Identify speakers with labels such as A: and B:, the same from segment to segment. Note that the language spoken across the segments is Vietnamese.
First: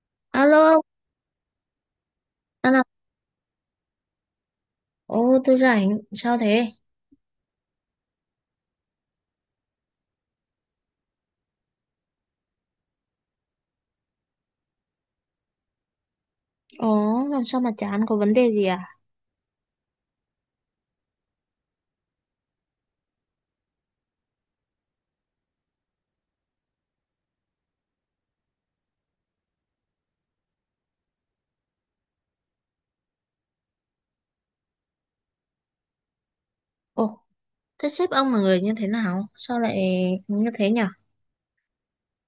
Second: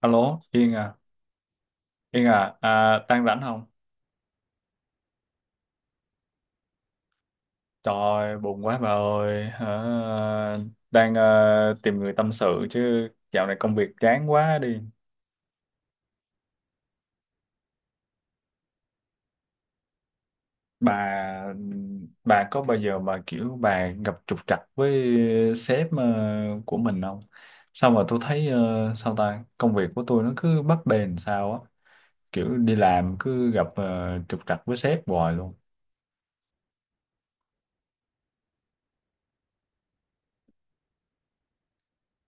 A: Alo, Yên
B: Alo,
A: à, Yên à,
B: anh à,
A: à đang rảnh không?
B: ồ tôi rảnh, sao thế?
A: Trời ơi, buồn quá bà ơi, hả? Đang tìm người tâm sự chứ dạo này công việc chán quá đi.
B: Ồ, làm sao mà chán có vấn đề gì à?
A: Bà bà có bao giờ mà kiểu bà gặp trục trặc với sếp của mình không? Sao mà tôi thấy sao ta, công việc của tôi nó cứ bấp bênh sao á, kiểu đi làm cứ gặp trục trặc với sếp hoài luôn.
B: Ồ, thế sếp ông là người như thế nào? Sao lại như thế nhỉ?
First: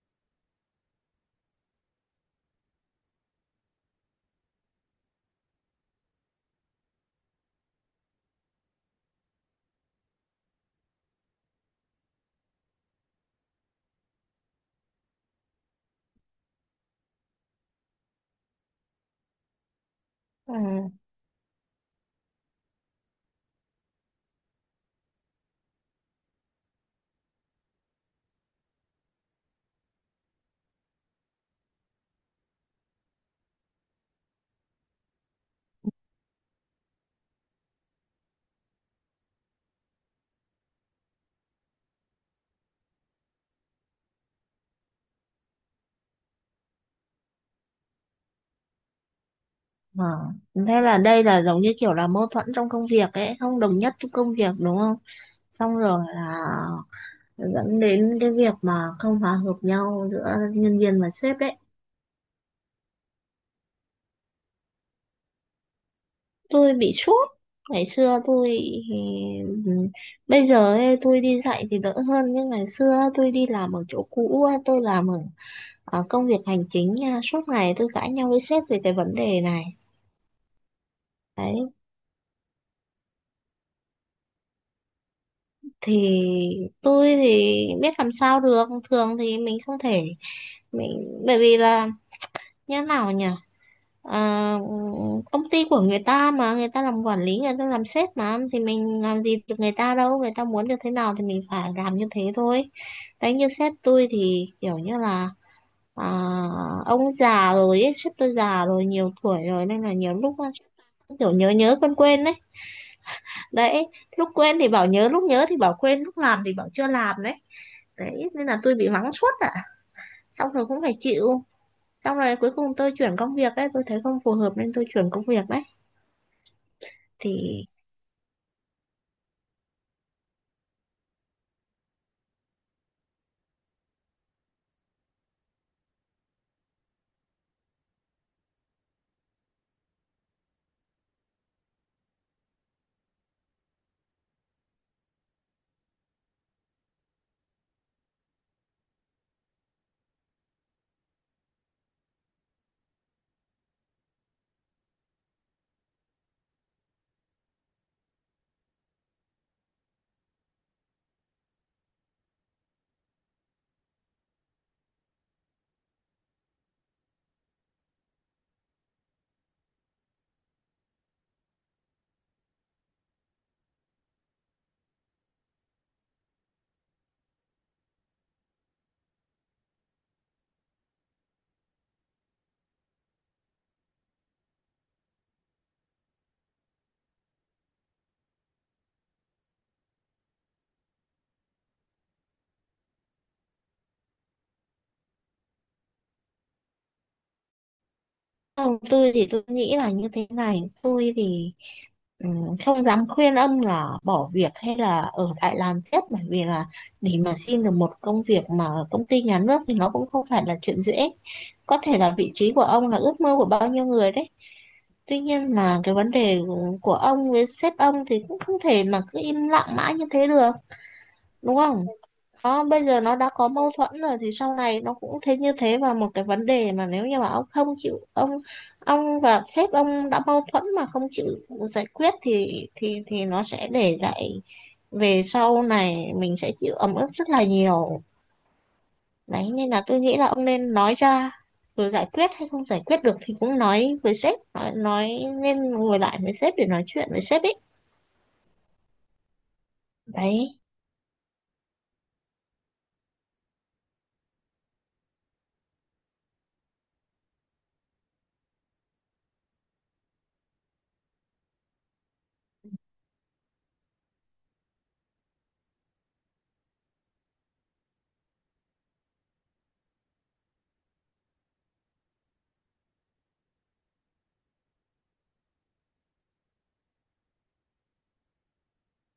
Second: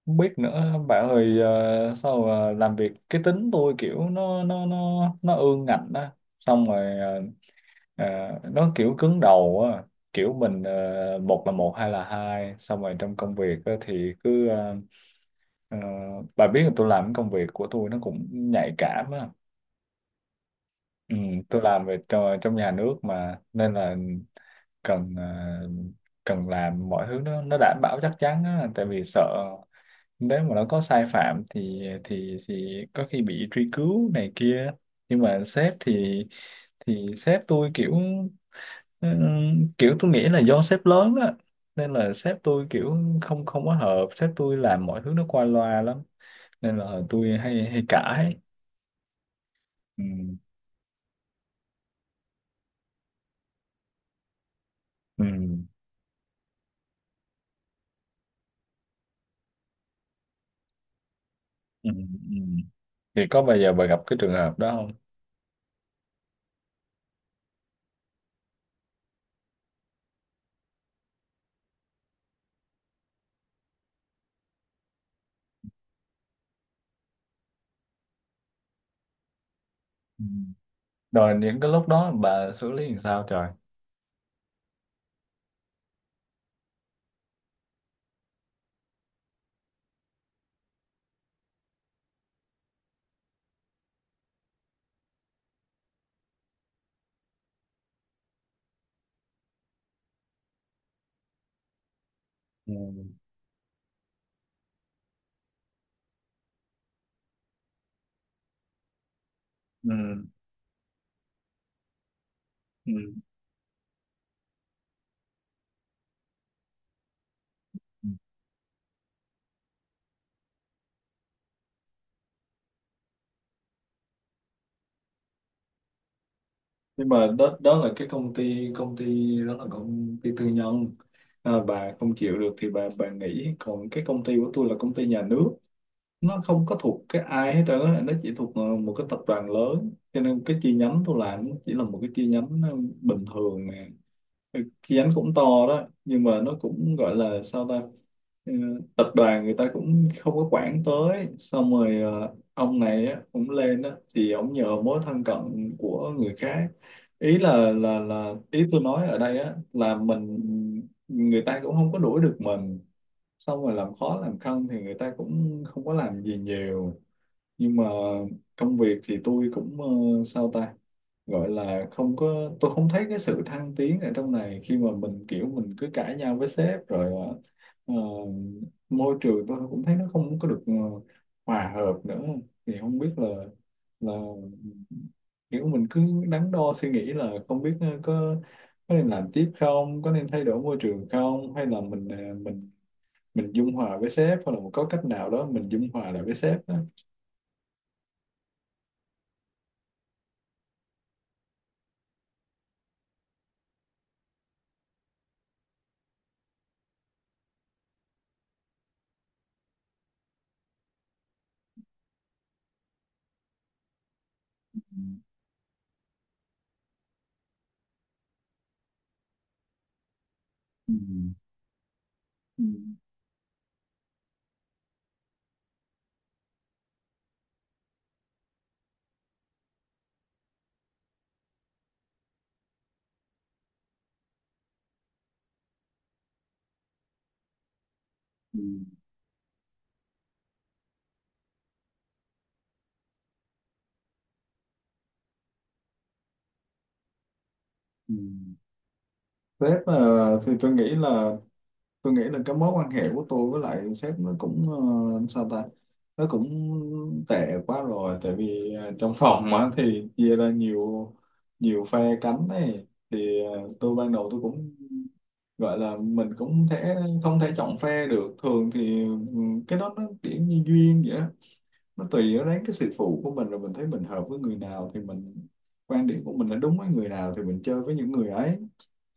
A: Không biết nữa bạn ơi, sao mà làm việc cái tính tôi kiểu nó ương ngạnh á. Xong rồi, ờ, nó kiểu cứng đầu á. Kiểu mình, một là một hai là hai, xong rồi trong công việc á, thì cứ ờ, bà biết là tôi làm cái công việc của tôi nó cũng nhạy cảm á.
B: Ừ.
A: Ừ, tôi làm về trong nhà nước mà, nên là cần, cần làm mọi thứ nó đảm bảo chắc chắn á, tại vì sợ nếu mà nó có sai phạm thì có khi bị truy cứu này kia. Nhưng mà sếp thì sếp tôi kiểu, kiểu tôi nghĩ là do sếp lớn á, nên là sếp tôi kiểu không không có hợp, sếp tôi làm mọi thứ nó qua loa lắm, nên là tôi hay hay cãi. Ừ.
B: Ờ, thế là đây là giống như kiểu là mâu thuẫn trong công việc ấy, không đồng nhất trong công việc đúng không?
A: Ừ.
B: Xong rồi là dẫn đến cái việc mà không hòa hợp nhau giữa nhân viên và sếp đấy.
A: Ừ. Ừ. Thì có bao giờ bà gặp cái trường hợp đó không?
B: Tôi bị sốt ngày xưa tôi ừ, ừ, bây giờ ấy, tôi đi dạy thì đỡ hơn nhưng ngày xưa tôi đi làm ở chỗ cũ á, tôi làm ở, ở công việc hành chính nha, suốt ngày tôi cãi nhau với sếp về cái vấn đề này.
A: Ừ. Rồi những
B: Đấy
A: cái lúc đó bà xử lý làm sao trời?
B: thì tôi thì biết làm sao được, thường thì mình không thể, mình bởi vì là như thế nào nhỉ, à, công ty của người ta mà người ta làm quản lý, người ta làm sếp mà thì mình làm gì được người ta đâu, người ta muốn được thế nào thì mình phải làm như thế thôi.
A: Ừ.
B: Đấy như sếp tôi thì kiểu như là à, ông già rồi ấy, sếp tôi già rồi, nhiều tuổi rồi nên
A: Ừ.
B: là nhiều lúc kiểu nhớ nhớ quên quên đấy.
A: Ừ.
B: Đấy, lúc quên thì bảo nhớ, lúc nhớ thì bảo quên, lúc làm thì bảo chưa làm đấy.
A: Ừ.
B: Đấy nên là tôi bị mắng suốt ạ, xong rồi cũng phải chịu, xong rồi cuối cùng tôi chuyển công việc ấy, tôi thấy không phù hợp nên tôi chuyển công việc đấy.
A: Nhưng mà đó
B: Thì
A: đó là cái công ty đó là công ty tư nhân. À, bà không chịu được thì bà nghỉ, còn cái công ty của tôi là công ty nhà nước, nó không có thuộc cái ai hết trơn á, nó chỉ thuộc một cái tập đoàn lớn, cho nên cái chi nhánh tôi làm nó chỉ là một cái chi nhánh bình thường nè. Kiến cũng to đó, nhưng mà nó cũng gọi là sao ta. Ừ, tập đoàn người ta cũng không có quản tới, xong rồi ông này á, cũng lên á, thì ông nhờ mối thân cận của người khác. Ý là ý tôi nói ở đây á, là mình, người ta cũng không có đuổi được mình, xong rồi làm khó làm khăn thì người ta cũng không có làm gì nhiều. Nhưng mà công việc thì tôi cũng, sao ta, gọi là không có, tôi không thấy cái sự thăng tiến ở trong này khi mà mình kiểu mình cứ cãi nhau với sếp rồi, ờ, môi trường tôi cũng thấy nó không có được hòa hợp nữa. Thì không biết là kiểu mình cứ đắn đo suy nghĩ là không biết, có nên làm tiếp không, có nên thay đổi môi trường không, hay là mình, mình dung hòa với sếp, hoặc là có cách nào đó mình dung hòa lại với sếp đó.
B: không, tôi thì tôi nghĩ là như thế này, tôi thì ừ, không dám khuyên ông là bỏ việc hay là ở lại làm tiếp, bởi vì là để mà xin được một công việc mà ở công ty nhà nước thì nó cũng không phải là chuyện dễ, có thể là vị trí của ông là ước mơ của bao nhiêu người đấy.
A: Ừ.
B: Tuy nhiên là cái vấn đề của ông với sếp ông thì cũng không thể mà cứ im lặng mãi như thế được,
A: Ừ.
B: đúng không?
A: Ừ.
B: Đó, bây giờ nó đã có mâu thuẫn rồi thì sau này nó cũng thế như thế, và một cái vấn đề mà nếu như mà ông không chịu ông và sếp ông đã mâu thuẫn mà không chịu giải quyết thì thì nó sẽ để lại về sau này, mình sẽ chịu ấm ức rất là nhiều.
A: Ừ.
B: Đấy nên là tôi nghĩ là ông nên nói ra, rồi giải quyết hay không giải quyết được thì cũng nói với sếp, nói nên ngồi lại với sếp để nói chuyện với sếp ấy
A: Ừ. Sếp,
B: đấy.
A: thì tôi nghĩ là, cái mối quan hệ của tôi với lại sếp nó cũng, sao ta, nó cũng tệ quá rồi. Tại vì trong phòng á thì chia ra nhiều nhiều phe cánh này, thì tôi ban đầu tôi cũng gọi là mình cũng thể không thể chọn phe được. Thường thì cái đó nó kiểu như duyên vậy á. Nó tùy ở đến cái sự phụ của mình, rồi mình thấy mình hợp với người nào thì mình, quan điểm của mình là đúng với người nào thì mình chơi với những người ấy.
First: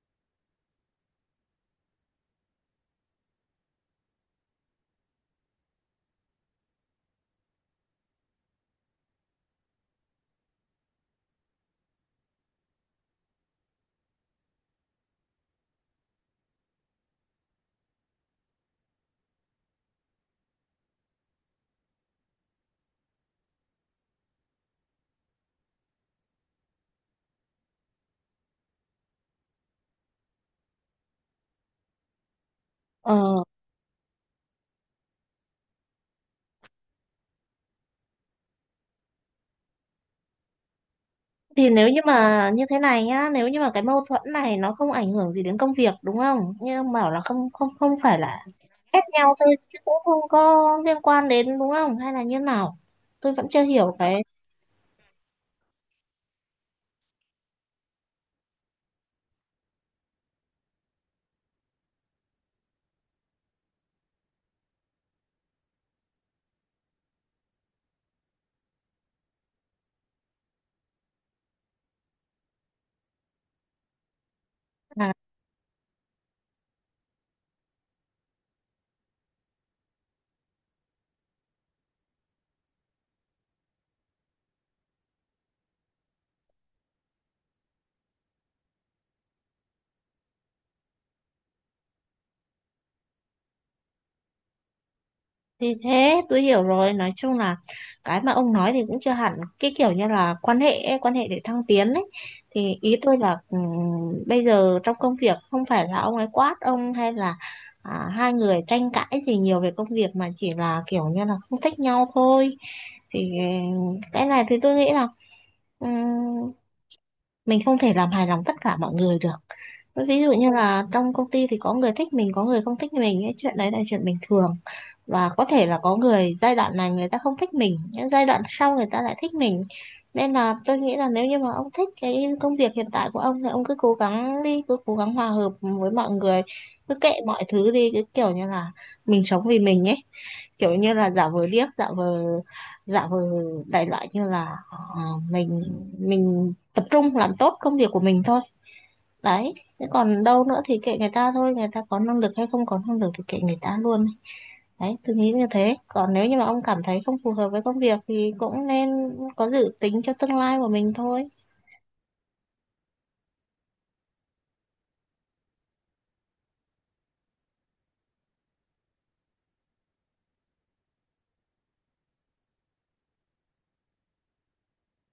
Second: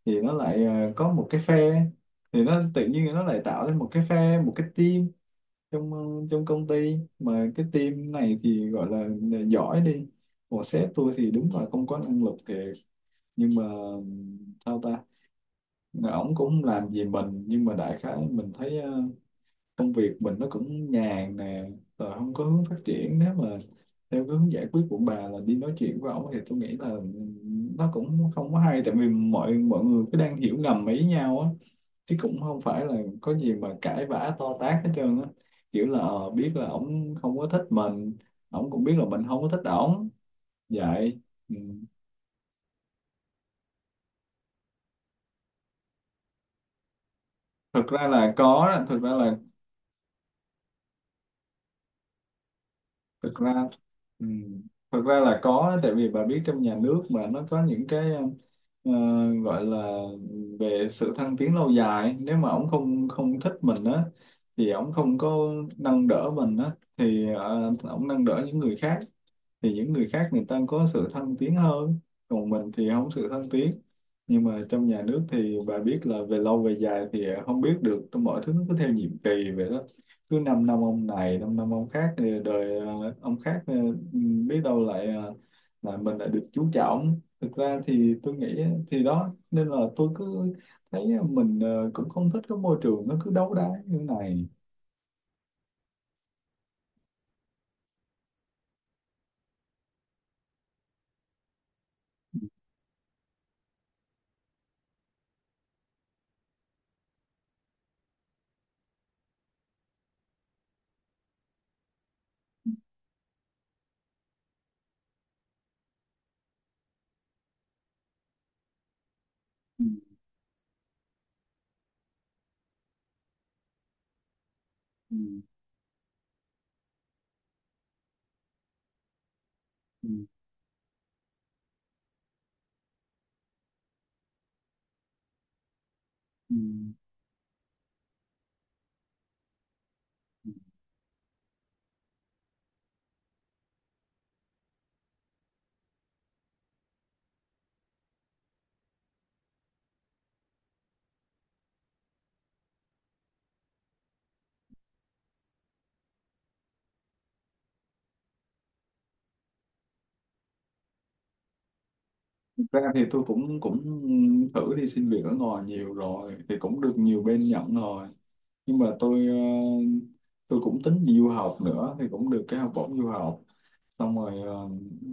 A: Thì nó lại có một cái phe, thì nó tự nhiên nó lại tạo lên một cái phe, một cái team trong, trong công ty, mà cái team này thì gọi là giỏi đi. Còn sếp tôi thì đúng là không có năng lực thiệt, nhưng mà ừm, sao ta, ổng cũng không làm gì mình, nhưng mà đại khái mình thấy công việc mình nó cũng nhàn nè, rồi không có hướng phát triển. Nếu mà theo cái hướng giải quyết của bà là đi nói chuyện với ổng thì tôi nghĩ là nó cũng không có hay, tại vì mọi mọi người cứ đang hiểu ngầm ý nhau á, chứ cũng không phải là có
B: Ờ
A: gì mà cãi vã to tát hết trơn á, kiểu là, biết là ổng không có thích mình, ổng cũng biết là mình không có thích ổng vậy. Ừ.
B: thì nếu như mà như thế này nhá, nếu như mà cái mâu thuẫn này nó không ảnh hưởng gì đến công việc đúng không, như ông bảo là không không
A: Thực
B: không
A: ra
B: phải
A: là có
B: là
A: đó,
B: ghét nhau thôi chứ cũng không có liên quan đến đúng không, hay là như nào, tôi
A: thực
B: vẫn
A: ra
B: chưa hiểu cái.
A: ừ, thực ra là có, tại vì bà biết trong nhà nước mà nó có những cái, ờ, gọi là về sự thăng tiến lâu dài, nếu mà ông không không thích mình á thì ông không có nâng đỡ mình á, thì ông nâng đỡ những người khác, thì những người khác người ta có sự thăng tiến hơn, còn mình thì không sự thăng tiến. Nhưng mà trong nhà nước thì bà biết là về lâu về dài thì không biết được, trong mọi thứ nó cứ theo nhiệm kỳ vậy đó, cứ 5 năm năm ông này, 5 năm năm ông khác, thì đời ông khác biết đâu lại là mình lại được chú trọng. Thực ra thì tôi nghĩ á, thì đó, nên là tôi cứ thấy mình cũng không thích cái môi trường nó cứ đấu đá như thế này.
B: Thì thế tôi hiểu rồi, nói chung là cái mà ông nói thì cũng chưa hẳn, cái kiểu như là quan hệ ấy, quan hệ để thăng tiến ấy, thì ý tôi là bây giờ trong công việc không phải là ông ấy quát ông, hay là à, hai người tranh cãi gì nhiều về công việc mà chỉ là kiểu như là không thích nhau thôi. Thì ừ, cái này thì tôi nghĩ là ừ, mình không thể làm hài lòng tất cả mọi người được.
A: Ừ.
B: Ví dụ như là trong công ty thì có người thích mình, có người không thích mình, cái chuyện đấy là chuyện bình thường,
A: Ừ.
B: và có thể là có người giai đoạn này người ta không thích mình, những giai đoạn sau người ta lại thích mình.
A: Ừ.
B: Nên là tôi nghĩ là nếu như mà ông thích cái công việc hiện tại của ông thì ông cứ cố gắng đi, cứ cố gắng hòa hợp với mọi người, cứ kệ mọi thứ đi, cứ kiểu như là mình sống vì mình ấy,
A: Ừ.
B: kiểu như là giả vờ điếc, giả vờ, giả vờ, đại loại như là ờ, mình mình tập trung làm tốt công việc của mình thôi. Đấy thế còn đâu nữa thì kệ người ta thôi, người ta có năng lực hay không có năng lực thì kệ người ta luôn. Đấy tôi nghĩ như thế, còn nếu như mà ông cảm thấy không phù hợp với công việc thì cũng nên có dự tính cho tương lai của mình thôi.
A: Thực ra thì tôi cũng cũng thử đi xin việc ở ngoài nhiều rồi, thì cũng được nhiều bên nhận rồi, nhưng mà tôi cũng tính đi du học nữa, thì cũng được cái học bổng du học. Xong rồi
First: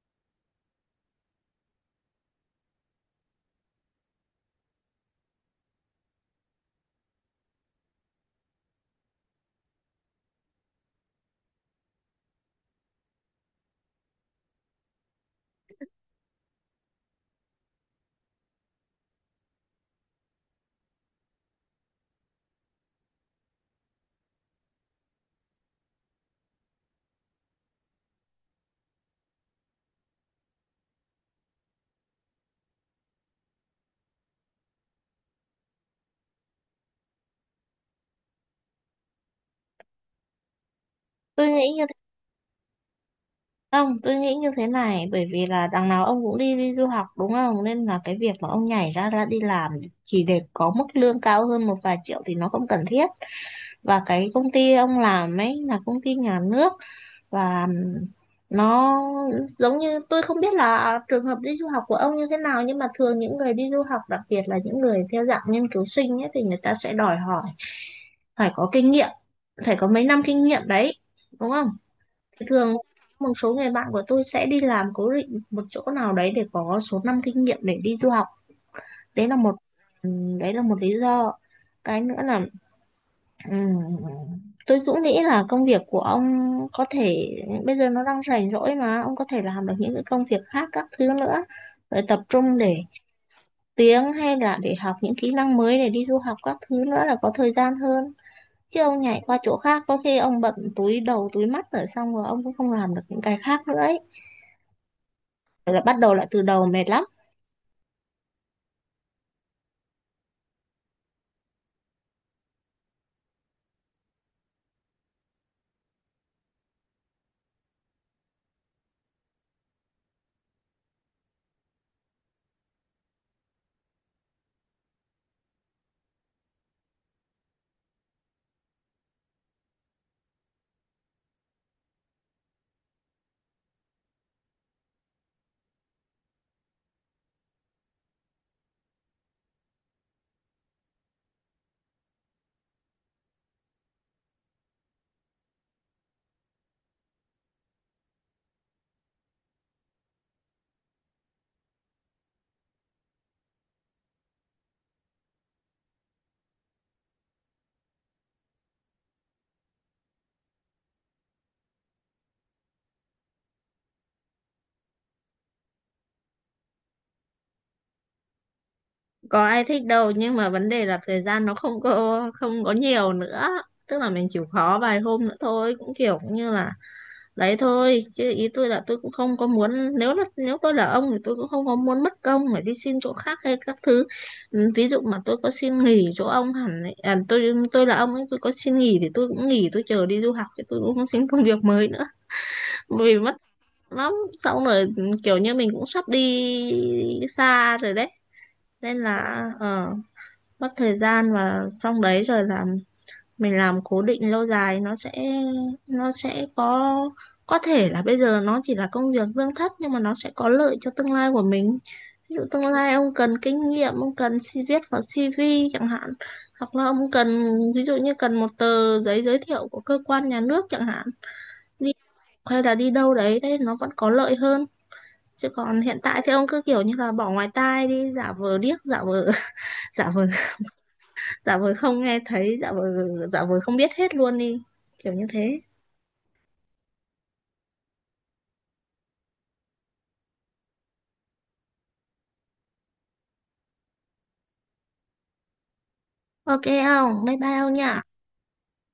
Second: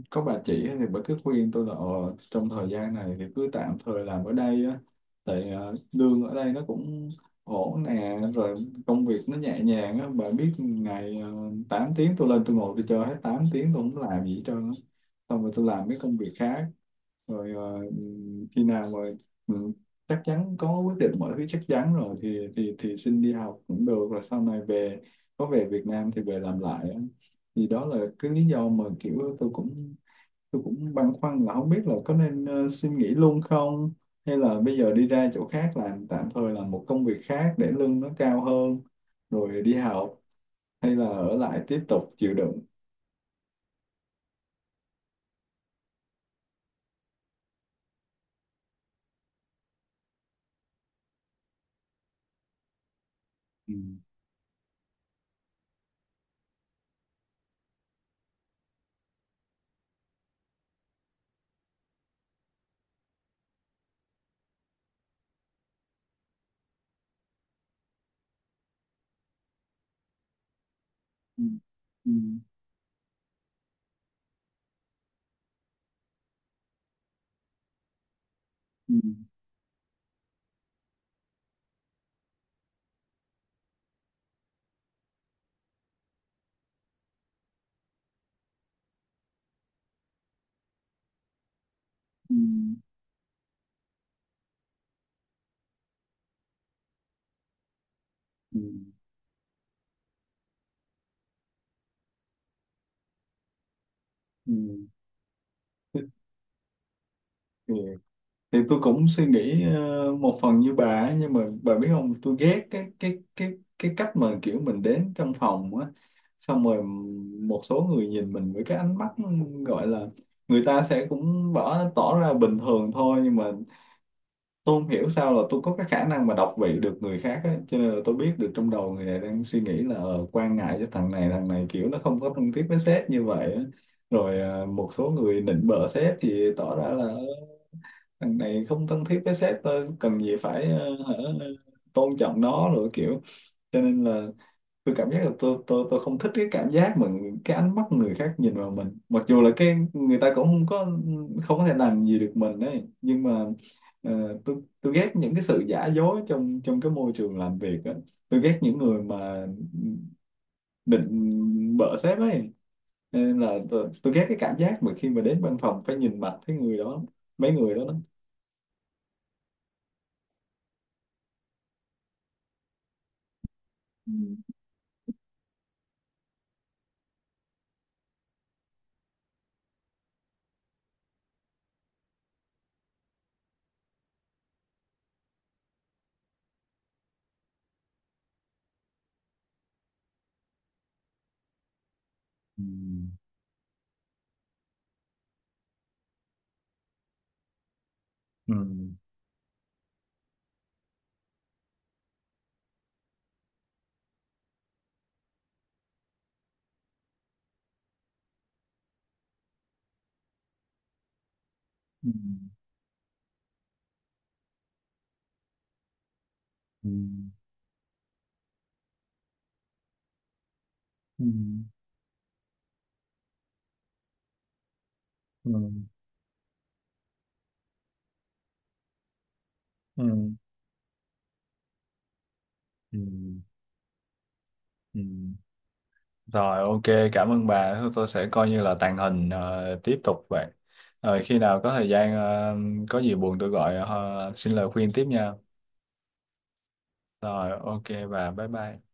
A: có bà chị thì bà cứ khuyên tôi là, trong thời gian này thì cứ tạm thời làm ở đây á, tại lương ở đây nó cũng ổn nè, rồi công việc nó nhẹ nhàng á, bà biết ngày 8 tiếng, tôi lên tôi ngồi tôi chơi hết 8 tiếng, tôi không làm gì hết trơn á. Xong rồi tôi làm mấy công việc khác, rồi khi nào rồi ừ, chắc chắn có quyết định mọi thứ chắc chắn rồi thì xin đi học cũng được, rồi sau này về, có về Việt Nam thì về làm lại á. Thì đó là cái lý do mà kiểu tôi cũng băn khoăn là không biết là có nên, xin nghỉ luôn không, hay là bây giờ đi ra chỗ khác làm tạm thời, làm một công việc khác để lương nó cao hơn rồi đi học, hay là ở
B: Tôi
A: lại
B: nghĩ
A: tiếp
B: như
A: tục chịu đựng.
B: Không, tôi nghĩ như thế này, bởi vì là đằng nào ông cũng đi đi du học đúng không? Nên là cái việc mà ông nhảy ra ra đi làm chỉ để có mức lương cao hơn một vài triệu thì nó không cần thiết.
A: Ừ.
B: Và cái công ty ông làm ấy là công ty nhà nước, và nó giống như, tôi không biết là trường hợp đi du học của ông như thế nào, nhưng mà thường những người đi du học, đặc biệt là những người theo dạng nghiên cứu sinh ấy, thì người ta sẽ đòi hỏi phải có kinh nghiệm, phải có mấy năm kinh nghiệm đấy.
A: Ừ.
B: Đúng không?
A: Ừ.
B: Thường một số người bạn của tôi sẽ đi làm cố định một chỗ nào đấy để có số năm kinh nghiệm để đi du học.
A: Ừ.
B: Đấy là một ừ, đấy là một lý do. Cái nữa là ừm, tôi cũng nghĩ là công việc của ông có thể bây giờ nó đang rảnh rỗi mà ông có thể làm được những cái công việc khác các thứ nữa, rồi tập
A: Ừ.
B: trung để tiếng hay là để học những kỹ năng mới để đi du học các thứ nữa là có thời gian hơn.
A: Ừ.
B: Chứ ông nhảy qua chỗ khác có khi ông bận túi đầu túi mắt rồi, xong rồi ông cũng không làm được những cái khác nữa ấy,
A: Ừ.
B: là bắt
A: Thế,
B: đầu lại từ đầu mệt lắm.
A: thì thì tôi cũng suy nghĩ một phần như bà ấy, nhưng mà bà biết không, tôi ghét cái cách mà kiểu mình đến trong phòng á, xong rồi một số người nhìn mình với cái ánh mắt gọi là, người ta sẽ cũng bỏ tỏ ra bình thường thôi, nhưng mà tôi không hiểu sao là tôi có cái khả năng mà đọc vị được người khác á, cho nên là tôi biết được trong đầu người này đang suy nghĩ là, quan ngại cho thằng này, thằng này kiểu nó không có thân thiết với sếp như vậy á. Rồi một số người nịnh bợ sếp thì tỏ ra là thằng này không thân thiết với sếp, tôi cần gì phải, hả, tôn trọng nó, rồi kiểu, cho nên là tôi cảm giác là tôi không thích cái cảm giác mà cái ánh mắt người khác nhìn vào mình, mặc dù là cái người ta cũng không có thể làm gì được mình ấy, nhưng mà tôi ghét những cái sự giả dối trong trong cái môi trường làm việc á. Tôi ghét những người mà định bợ sếp ấy. Cho nên là tôi ghét cái cảm giác mà khi mà đến văn phòng phải nhìn mặt cái người đó, mấy người đó đó.
B: Có ai thích đâu, nhưng mà vấn đề là thời gian nó không có nhiều nữa, tức là mình chịu khó vài hôm nữa thôi cũng kiểu như là đấy thôi. Chứ ý tôi là tôi cũng không có muốn, nếu là nếu tôi là ông thì tôi cũng không có muốn mất công phải đi xin chỗ khác hay các thứ. Ừ, ví dụ mà tôi có xin nghỉ chỗ ông hẳn ấy, à, tôi là ông ấy tôi có xin nghỉ thì tôi cũng nghỉ, tôi chờ đi du học thì tôi cũng không xin công việc mới nữa,
A: Ừ.
B: vì mất lắm. Xong rồi kiểu như mình cũng sắp đi xa rồi đấy,
A: Ừ.
B: nên là ờ, mất thời gian, và xong đấy rồi là mình làm cố định lâu dài nó sẽ, nó sẽ có thể là bây giờ nó chỉ là công việc lương thấp nhưng mà nó sẽ có lợi cho tương lai của mình.
A: Ừ.
B: Ví dụ tương lai ông cần kinh nghiệm, ông cần viết vào CV chẳng hạn, hoặc là
A: Ừ.
B: ông cần ví dụ như cần một tờ giấy giới thiệu của cơ quan nhà nước chẳng hạn
A: Ừ.
B: đi, hay là đi đâu đấy, đấy nó vẫn có lợi hơn. Chứ
A: Ừ.
B: còn hiện tại thì ông cứ kiểu như là bỏ ngoài tai đi, giả vờ điếc, giả vờ giả vờ,
A: Ừ.
B: giả vờ không nghe thấy, giả vờ,
A: Ừ.
B: giả vờ không biết hết luôn đi,
A: Ừ.
B: kiểu như thế.
A: Rồi, ok, cảm ơn bà. Thôi, tôi sẽ coi như là tàng hình, tiếp tục vậy. Rồi khi nào có thời gian, có gì buồn tôi gọi, xin lời khuyên tiếp nha.
B: Ok không, bye
A: Rồi
B: bye ông
A: ok
B: nha.
A: bà, bye bye.